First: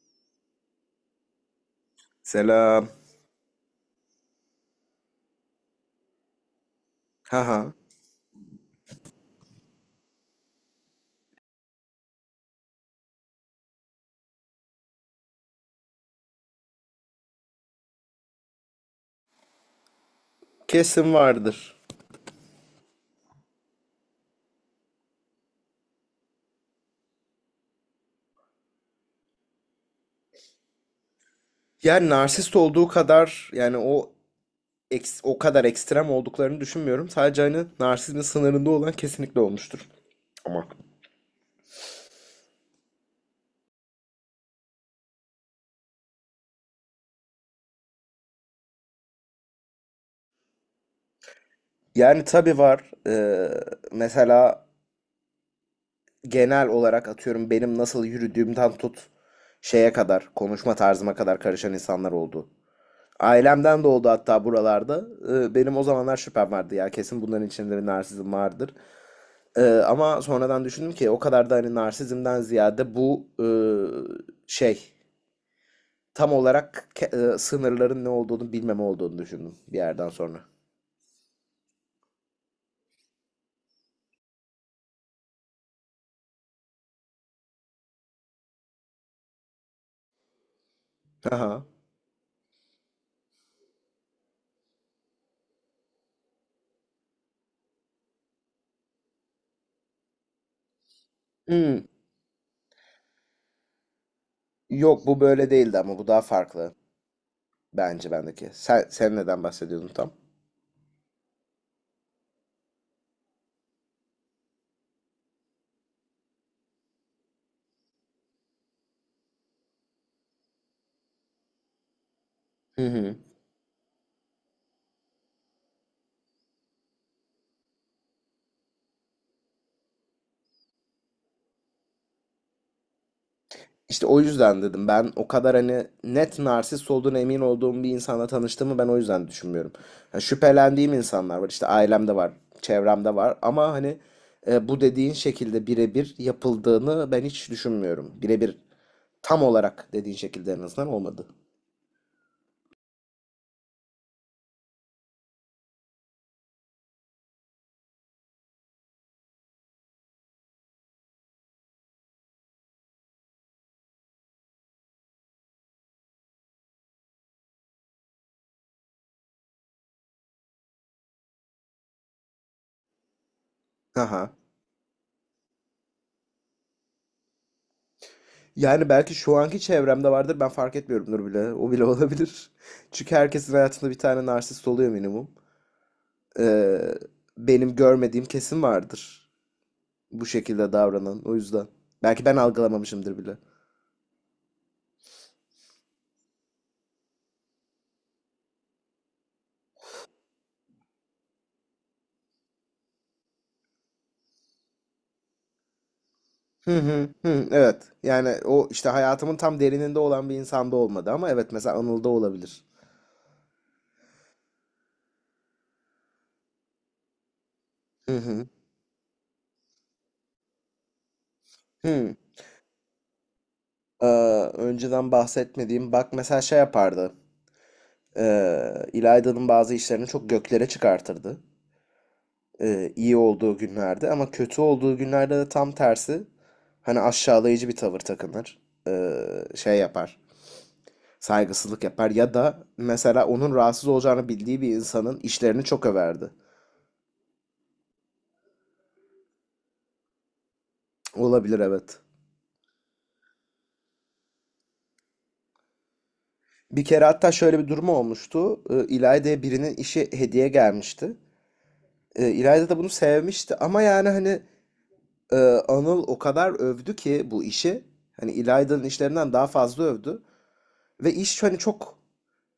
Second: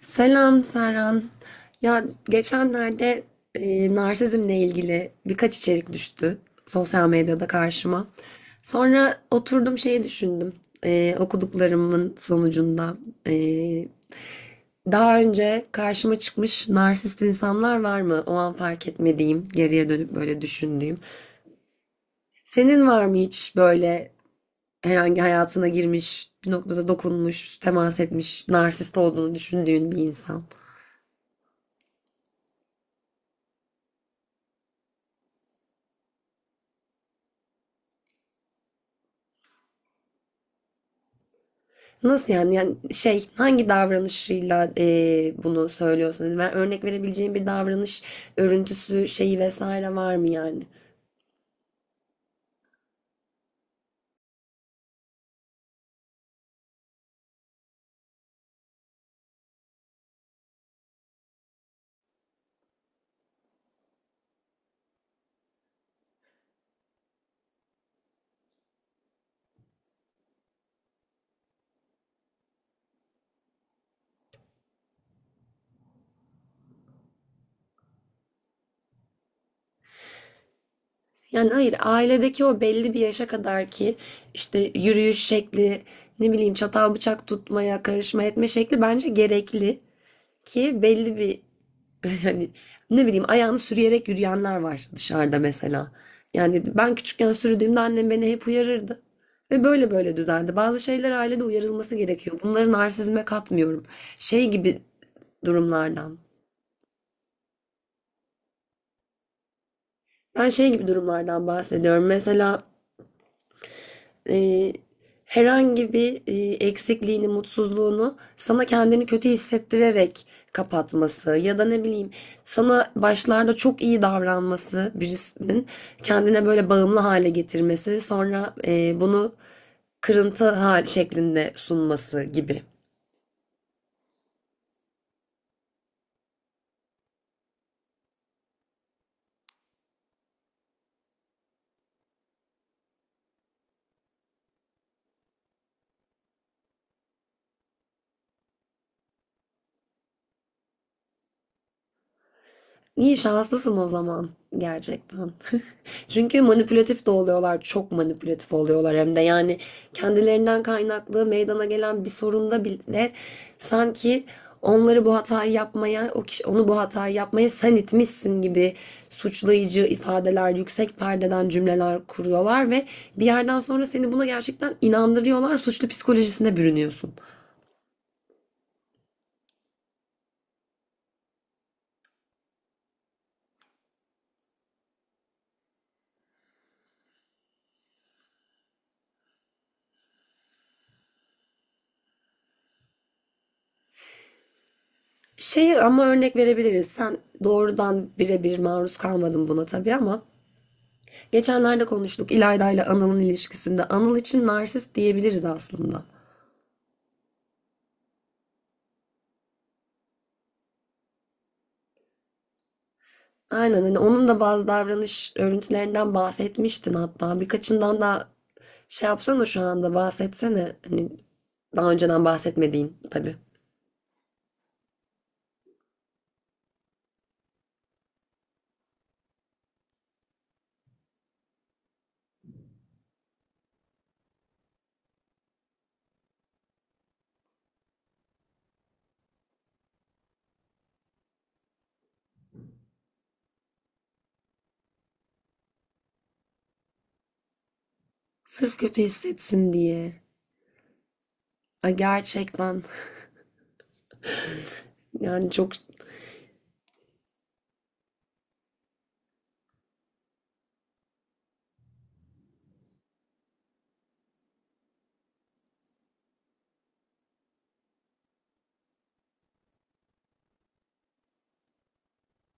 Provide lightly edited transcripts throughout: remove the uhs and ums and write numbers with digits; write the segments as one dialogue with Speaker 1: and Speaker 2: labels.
Speaker 1: Selam Serhan. Ya
Speaker 2: Selam.
Speaker 1: geçenlerde narsizmle ilgili birkaç içerik düştü sosyal medyada
Speaker 2: Haha.
Speaker 1: karşıma. Sonra oturdum şeyi düşündüm. Okuduklarımın sonucunda e, daha önce karşıma çıkmış narsist insanlar var mı? O an fark etmediğim, geriye dönüp böyle düşündüğüm.
Speaker 2: Kesin vardır.
Speaker 1: Senin var mı hiç böyle herhangi hayatına girmiş, bir noktada dokunmuş, temas etmiş, narsist olduğunu düşündüğün bir insan?
Speaker 2: Yani narsist olduğu kadar yani o o kadar ekstrem olduklarını düşünmüyorum. Sadece hani narsizmin sınırında olan kesinlikle olmuştur. Ama.
Speaker 1: Nasıl yani? Yani şey hangi davranışıyla bunu söylüyorsun? Yani ben örnek verebileceğin bir davranış örüntüsü şeyi vesaire var mı yani?
Speaker 2: Yani tabii var. Mesela genel olarak atıyorum benim nasıl yürüdüğümden tut şeye kadar, konuşma tarzıma kadar karışan insanlar oldu. Ailemden de oldu hatta buralarda. Benim o zamanlar şüphem vardı ya kesin bunların içinde bir narsizm vardır. Ama sonradan düşündüm ki o kadar da hani narsizmden ziyade bu şey tam olarak sınırların ne olduğunu bilmeme olduğunu düşündüm bir yerden sonra.
Speaker 1: Yani hayır, ailedeki o belli bir yaşa kadar ki işte yürüyüş şekli, ne bileyim çatal bıçak tutmaya karışma etme şekli bence gerekli ki belli bir
Speaker 2: Aha.
Speaker 1: hani ne bileyim, ayağını sürüyerek yürüyenler var dışarıda mesela. Yani ben küçükken sürdüğümde annem beni hep uyarırdı. Ve böyle böyle düzeldi. Bazı şeyler ailede
Speaker 2: Hmm.
Speaker 1: uyarılması gerekiyor. Bunları narsizme katmıyorum. Şey gibi
Speaker 2: Yok bu böyle değildi ama bu
Speaker 1: durumlardan.
Speaker 2: daha farklı bence bendeki. Sen neden bahsediyordun tam?
Speaker 1: Ben şey gibi durumlardan bahsediyorum. Mesela e, herhangi bir eksikliğini, mutsuzluğunu sana kendini kötü hissettirerek kapatması ya da ne bileyim
Speaker 2: Hı
Speaker 1: sana
Speaker 2: hı.
Speaker 1: başlarda çok iyi davranması birisinin, kendine böyle bağımlı hale getirmesi sonra bunu kırıntı hal şeklinde sunması gibi.
Speaker 2: İşte o yüzden dedim ben o kadar hani net narsist olduğuna emin olduğum bir insanla tanıştığımı ben o yüzden düşünmüyorum. Ha, şüphelendiğim insanlar var işte ailemde var, çevremde var ama hani bu dediğin şekilde birebir yapıldığını ben hiç düşünmüyorum. Birebir tam olarak dediğin şekilde en azından olmadı.
Speaker 1: İyi şanslısın o zaman gerçekten. Çünkü manipülatif de oluyorlar, çok manipülatif oluyorlar hem de yani kendilerinden kaynaklı meydana gelen bir sorunda bile sanki onları bu hatayı yapmaya, o kişi onu bu hatayı yapmaya sen itmişsin gibi suçlayıcı ifadeler, yüksek perdeden cümleler kuruyorlar ve bir yerden sonra seni buna
Speaker 2: Aha.
Speaker 1: gerçekten inandırıyorlar, suçlu psikolojisine bürünüyorsun.
Speaker 2: Yani belki şu anki çevremde vardır ben fark etmiyorumdur bile. O bile olabilir. Çünkü herkesin hayatında bir tane narsist oluyor minimum. Ee, benim görmediğim kesin vardır bu şekilde davranan. O yüzden. Belki ben algılamamışımdır bile.
Speaker 1: Şey, ama örnek verebiliriz. Sen doğrudan birebir maruz kalmadın buna tabii ama geçenlerde konuştuk İlayda ile Anıl'ın ilişkisinde. Anıl için narsist diyebiliriz aslında.
Speaker 2: Hı hı hı. Evet. Yani o işte hayatımın tam derininde olan bir insanda olmadı ama evet mesela Anıl'da olabilir.
Speaker 1: Aynen, hani onun da bazı davranış örüntülerinden bahsetmiştin hatta. Birkaçından
Speaker 2: Hı
Speaker 1: da
Speaker 2: hı.
Speaker 1: şey yapsana şu anda, bahsetsene. Hani daha
Speaker 2: Hı.
Speaker 1: önceden bahsetmediğin tabii.
Speaker 2: Ee, önceden bahsetmediğim bak mesela şey yapardı. İlayda'nın bazı işlerini çok göklere çıkartırdı. İyi olduğu günlerde ama kötü olduğu günlerde de tam tersi hani aşağılayıcı bir tavır takınır. Şey yapar. Saygısızlık yapar ya da mesela onun rahatsız olacağını bildiği bir insanın işlerini çok överdi.
Speaker 1: Sırf kötü hissetsin diye.
Speaker 2: Olabilir
Speaker 1: Ay
Speaker 2: evet.
Speaker 1: gerçekten, yani çok
Speaker 2: Bir kere hatta şöyle bir durum olmuştu. İlayda'ya birinin işi hediye gelmişti. İlayda da bunu sevmişti ama yani hani e, Anıl o kadar övdü ki bu işi. Hani İlayda'nın işlerinden daha fazla övdü. Ve iş hani çok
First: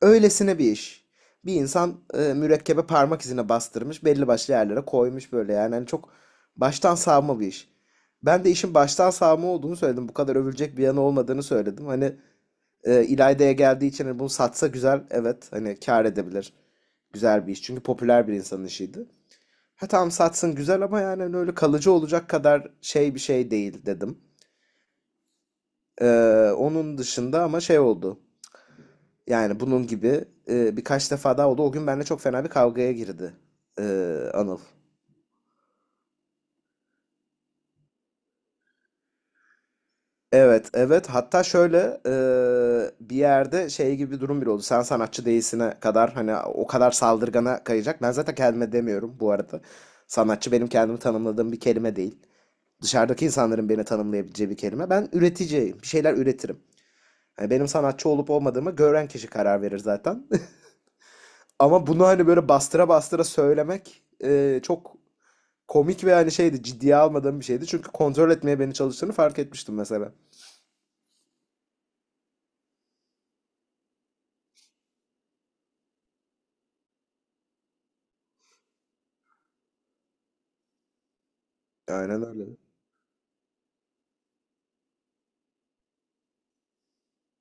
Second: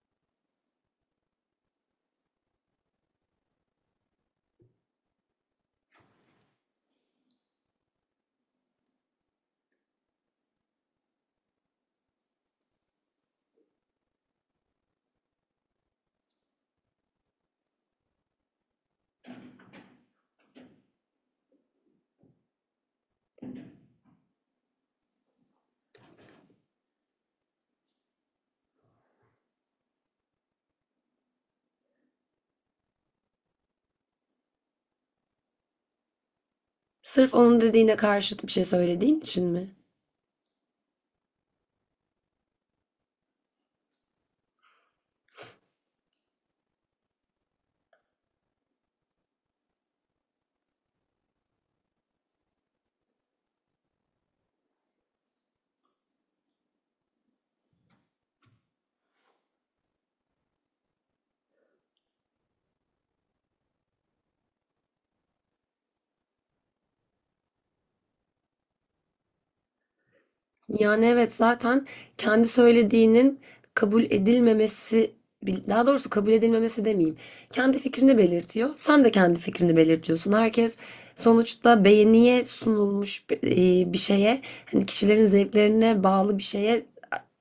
Speaker 2: öylesine bir iş. Bir insan mürekkebe parmak izine bastırmış, belli başlı yerlere koymuş böyle yani. Hani çok baştan savma bir iş. Ben de işin baştan savma olduğunu söyledim. Bu kadar övülecek bir yanı olmadığını söyledim. Hani İlayda'ya geldiği için hani bunu satsa güzel, evet hani kâr edebilir. Güzel bir iş. Çünkü popüler bir insanın işiydi. Ha tamam satsın güzel ama yani hani öyle kalıcı olacak kadar şey bir şey değil dedim. Ee, onun dışında ama şey oldu. Yani bunun gibi birkaç defa daha oldu. O gün benimle çok fena bir kavgaya girdi e, Anıl.
Speaker 1: sırf onun dediğine karşıt bir şey söylediğin için mi?
Speaker 2: Evet, evet. Hatta şöyle e, bir yerde şey gibi bir durum bile oldu. Sen sanatçı değilsine kadar hani o kadar saldırgana kayacak. Ben zaten kendime demiyorum bu arada. Sanatçı benim kendimi tanımladığım bir kelime değil. Dışarıdaki insanların beni tanımlayabileceği bir kelime. Ben üreticiyim. Bir şeyler üretirim. Yani benim sanatçı olup olmadığımı gören kişi karar verir zaten. Ama bunu hani böyle bastıra bastıra söylemek çok komik ve hani şeydi ciddiye almadığım bir şeydi. Çünkü kontrol etmeye beni çalıştığını fark etmiştim mesela.
Speaker 1: Yani evet, zaten kendi söylediğinin kabul edilmemesi, bil- daha doğrusu kabul edilmemesi demeyeyim. Kendi fikrini belirtiyor. Sen de kendi fikrini belirtiyorsun. Herkes sonuçta
Speaker 2: Aynen
Speaker 1: beğeniye
Speaker 2: öyle.
Speaker 1: sunulmuş bi- bir şeye, hani kişilerin zevklerine bağlı bir şeye,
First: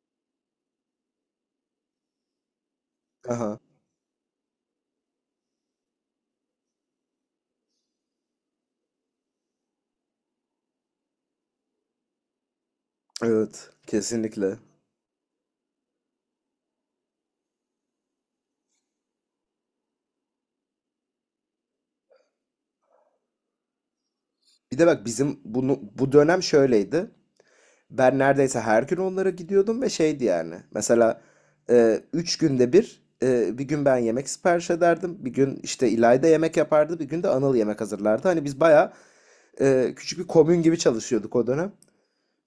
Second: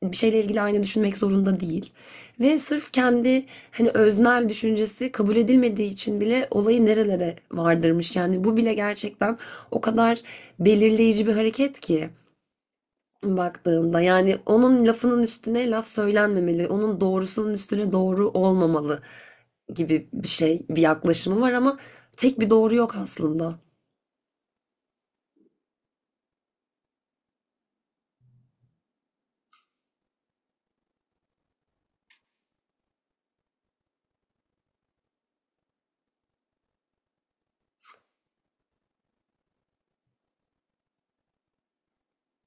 Speaker 1: bir şeyle ilgili aynı düşünmek zorunda değil. Ve sırf kendi
Speaker 2: Aha.
Speaker 1: hani öznel düşüncesi kabul edilmediği için bile olayı nerelere vardırmış. Yani bu bile gerçekten o kadar belirleyici bir hareket ki
Speaker 2: Evet.
Speaker 1: baktığında. Yani
Speaker 2: Kesinlikle.
Speaker 1: onun lafının üstüne laf söylenmemeli, onun doğrusunun üstüne doğru olmamalı gibi bir şey, bir yaklaşımı var ama tek bir doğru yok aslında.
Speaker 2: Bir de bak bizim bunu bu dönem şöyleydi. Ben neredeyse her gün onlara gidiyordum ve şeydi yani. Mesela üç günde bir bir gün ben yemek sipariş ederdim. Bir gün işte İlayda yemek yapardı. Bir gün de Anıl yemek hazırlardı. Hani biz bayağı küçük bir komün gibi çalışıyorduk o dönem.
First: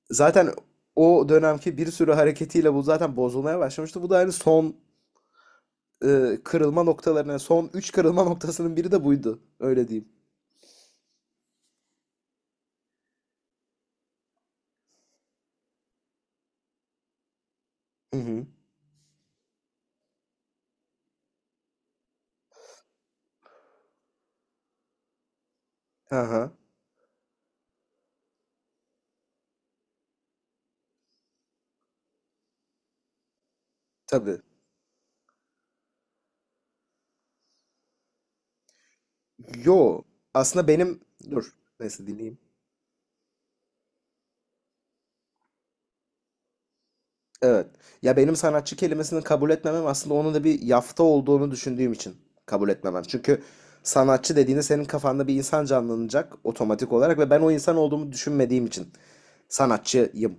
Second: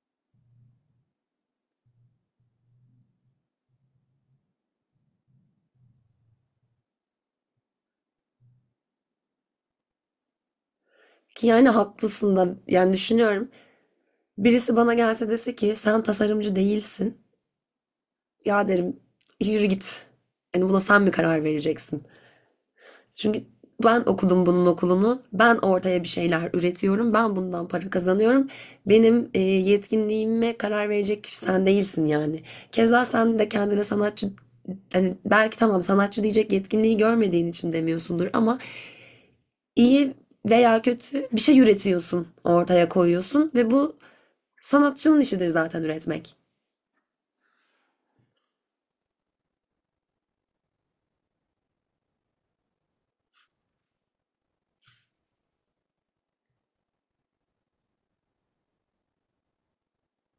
Speaker 2: Zaten o dönemki bir sürü hareketiyle bu zaten bozulmaya başlamıştı. Bu da hani son kırılma noktalarının son 3 kırılma noktasının biri de buydu. Öyle diyeyim.
Speaker 1: Ki yani haklısın da, yani düşünüyorum. Birisi bana gelse dese ki sen tasarımcı değilsin.
Speaker 2: Hı hı.
Speaker 1: Ya derim yürü git. Yani buna sen mi karar vereceksin? Çünkü ben okudum bunun okulunu. Ben ortaya bir şeyler
Speaker 2: Aha.
Speaker 1: üretiyorum. Ben bundan para kazanıyorum. Benim yetkinliğime karar verecek kişi sen değilsin yani. Keza sen de kendine sanatçı,
Speaker 2: Tabii.
Speaker 1: hani belki tamam sanatçı diyecek yetkinliği görmediğin için demiyorsundur ama
Speaker 2: Yo.
Speaker 1: iyi
Speaker 2: Aslında
Speaker 1: veya
Speaker 2: benim
Speaker 1: kötü bir
Speaker 2: dur.
Speaker 1: şey
Speaker 2: Neyse
Speaker 1: üretiyorsun,
Speaker 2: dinleyeyim.
Speaker 1: ortaya koyuyorsun ve bu sanatçının işidir zaten, üretmek.
Speaker 2: Evet. Ya benim sanatçı kelimesini kabul etmemem aslında onun da bir yafta olduğunu düşündüğüm için kabul etmemem. Çünkü sanatçı dediğinde senin kafanda bir insan canlanacak otomatik olarak ve ben o insan olduğumu düşünmediğim için sanatçıyım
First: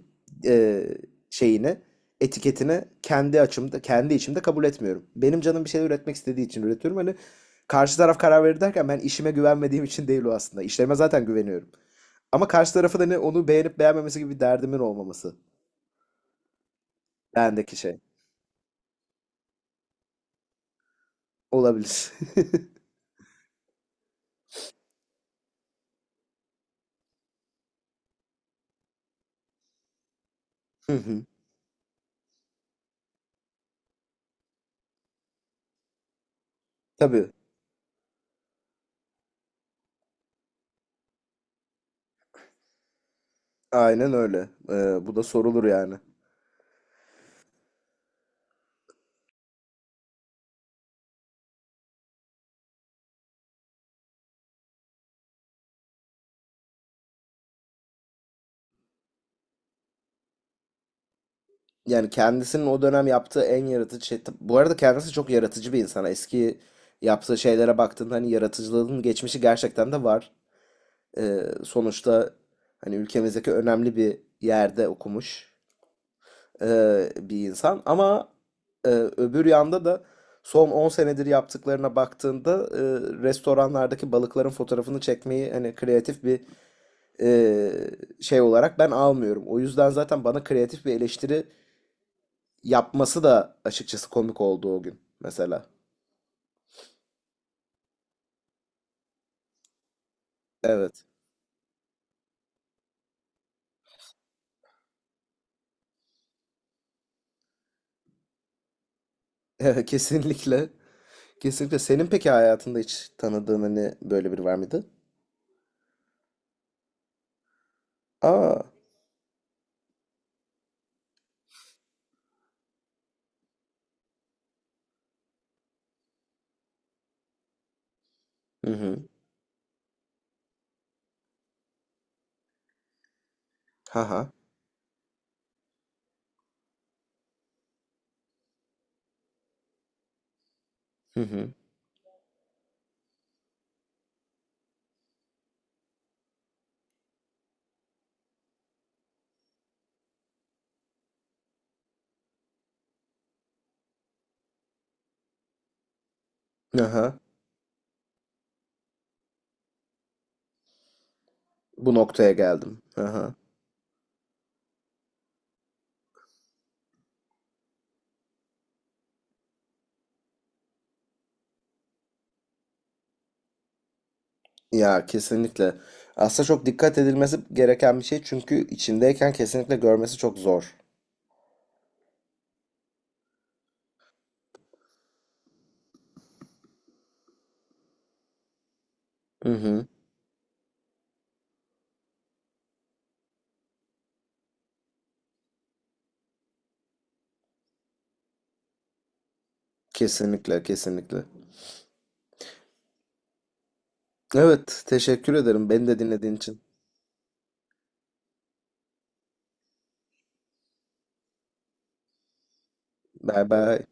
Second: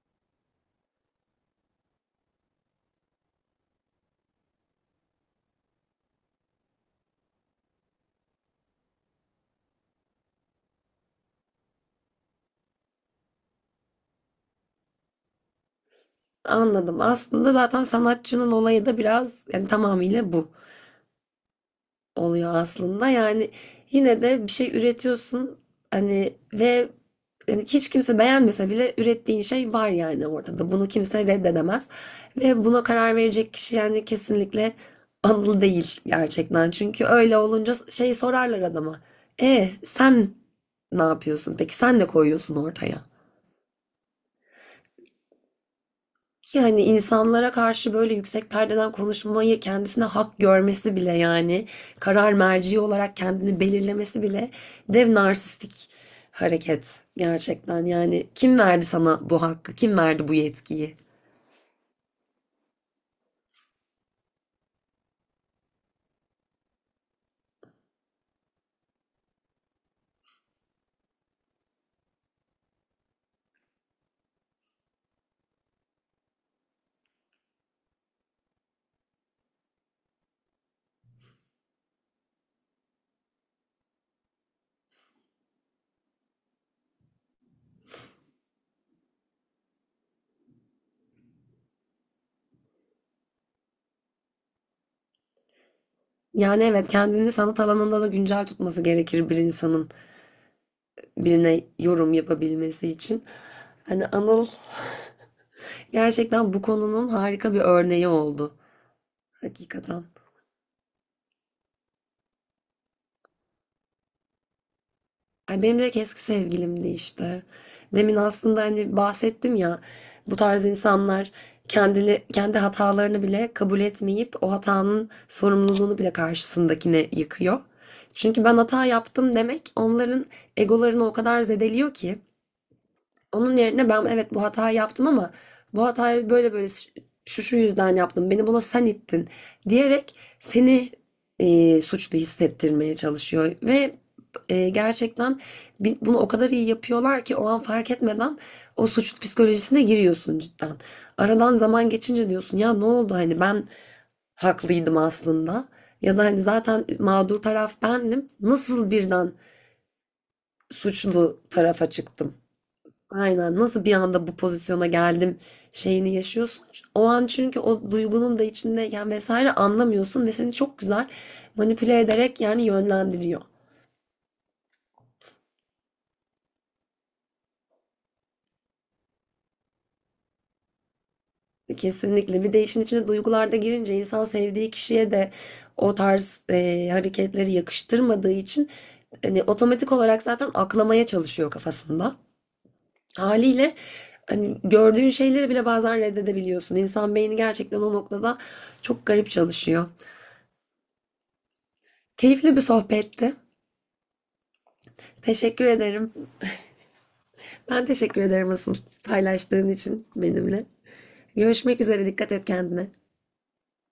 Speaker 2: e, şeyini, etiketini kendi açımda, kendi içimde kabul etmiyorum. Benim canım bir şey üretmek istediği için üretiyorum. Hani karşı taraf karar verir derken ben işime güvenmediğim için değil o aslında. İşlerime zaten güveniyorum. Ama karşı tarafı da ne onu beğenip beğenmemesi gibi bir derdimin olmaması.
Speaker 1: Anladım. Aslında
Speaker 2: Bendeki
Speaker 1: zaten
Speaker 2: şey.
Speaker 1: sanatçının olayı da biraz yani tamamıyla bu
Speaker 2: Olabilir.
Speaker 1: oluyor aslında. Yani yine de bir şey üretiyorsun hani ve yani hiç kimse beğenmese bile ürettiğin şey var yani ortada. Bunu
Speaker 2: Hı hı.
Speaker 1: kimse reddedemez. Ve buna karar verecek kişi yani kesinlikle Anıl değil gerçekten. Çünkü
Speaker 2: Tabii.
Speaker 1: öyle olunca şey sorarlar adama. E sen ne yapıyorsun? Peki sen ne koyuyorsun ortaya?
Speaker 2: Aynen öyle. Bu da sorulur yani.
Speaker 1: Ki hani insanlara karşı böyle yüksek perdeden konuşmayı kendisine hak görmesi bile, yani karar merci olarak kendini belirlemesi bile dev narsistik hareket gerçekten. Yani kim verdi sana bu hakkı? Kim verdi bu yetkiyi?
Speaker 2: Yani kendisinin o dönem yaptığı en yaratıcı şey. Bu arada kendisi çok yaratıcı bir insan. Eski yaptığı şeylere baktığında hani yaratıcılığın geçmişi gerçekten de var. Sonuçta hani ülkemizdeki önemli bir yerde okumuş bir insan. Ama öbür yanda da son 10 senedir yaptıklarına baktığında restoranlardaki balıkların fotoğrafını çekmeyi hani kreatif bir e, şey olarak ben almıyorum. O yüzden zaten bana kreatif bir eleştiri yapması da açıkçası komik oldu o gün mesela.
Speaker 1: Yani evet, kendini sanat alanında da güncel tutması gerekir bir insanın
Speaker 2: Evet.
Speaker 1: birine yorum yapabilmesi için. Hani Anıl gerçekten bu konunun harika bir örneği oldu.
Speaker 2: Evet,
Speaker 1: Hakikaten.
Speaker 2: kesinlikle. Kesinlikle. Senin peki hayatında hiç tanıdığın hani böyle biri var mıydı?
Speaker 1: Ay benim direkt eski sevgilimdi işte. Demin
Speaker 2: Aa.
Speaker 1: aslında hani bahsettim ya, bu tarz insanlar kendili, kendi hatalarını bile kabul etmeyip o hatanın sorumluluğunu bile karşısındakine yıkıyor. Çünkü ben
Speaker 2: Hı
Speaker 1: hata
Speaker 2: hı.
Speaker 1: yaptım demek onların egolarını o kadar zedeliyor ki, onun yerine ben
Speaker 2: Haha.
Speaker 1: evet bu hatayı yaptım ama bu hatayı böyle böyle şu şu yüzden yaptım. Beni buna sen ittin diyerek seni
Speaker 2: Hı hı.
Speaker 1: suçlu hissettirmeye çalışıyor ve gerçekten bunu o kadar iyi yapıyorlar ki o an fark etmeden o suçlu psikolojisine giriyorsun cidden. Aradan zaman geçince diyorsun ya ne oldu hani, ben haklıydım aslında, ya da hani zaten
Speaker 2: Aha.
Speaker 1: mağdur taraf bendim, nasıl birden suçlu tarafa
Speaker 2: Bu noktaya
Speaker 1: çıktım.
Speaker 2: geldim. Aha.
Speaker 1: Aynen. Nasıl bir anda bu pozisyona geldim şeyini yaşıyorsun. O an çünkü o duygunun da içindeyken vesaire anlamıyorsun ve seni çok güzel manipüle ederek yani yönlendiriyor.
Speaker 2: Ya kesinlikle. Aslında çok dikkat edilmesi gereken bir şey çünkü içindeyken kesinlikle görmesi çok zor.
Speaker 1: Kesinlikle. Bir de işin içine duygular da girince insan sevdiği kişiye de o tarz hareketleri yakıştırmadığı için hani
Speaker 2: Hı hı.
Speaker 1: otomatik olarak zaten aklamaya çalışıyor kafasında. Haliyle hani gördüğün şeyleri bile bazen reddedebiliyorsun. İnsan beyni gerçekten o noktada çok garip çalışıyor.
Speaker 2: Kesinlikle, kesinlikle.
Speaker 1: Keyifli bir sohbetti.
Speaker 2: Evet, teşekkür
Speaker 1: Teşekkür
Speaker 2: ederim beni de
Speaker 1: ederim.
Speaker 2: dinlediğin için.
Speaker 1: Ben teşekkür ederim asıl, paylaştığın için benimle. Görüşmek üzere. Dikkat et kendine.
Speaker 2: Bye bye.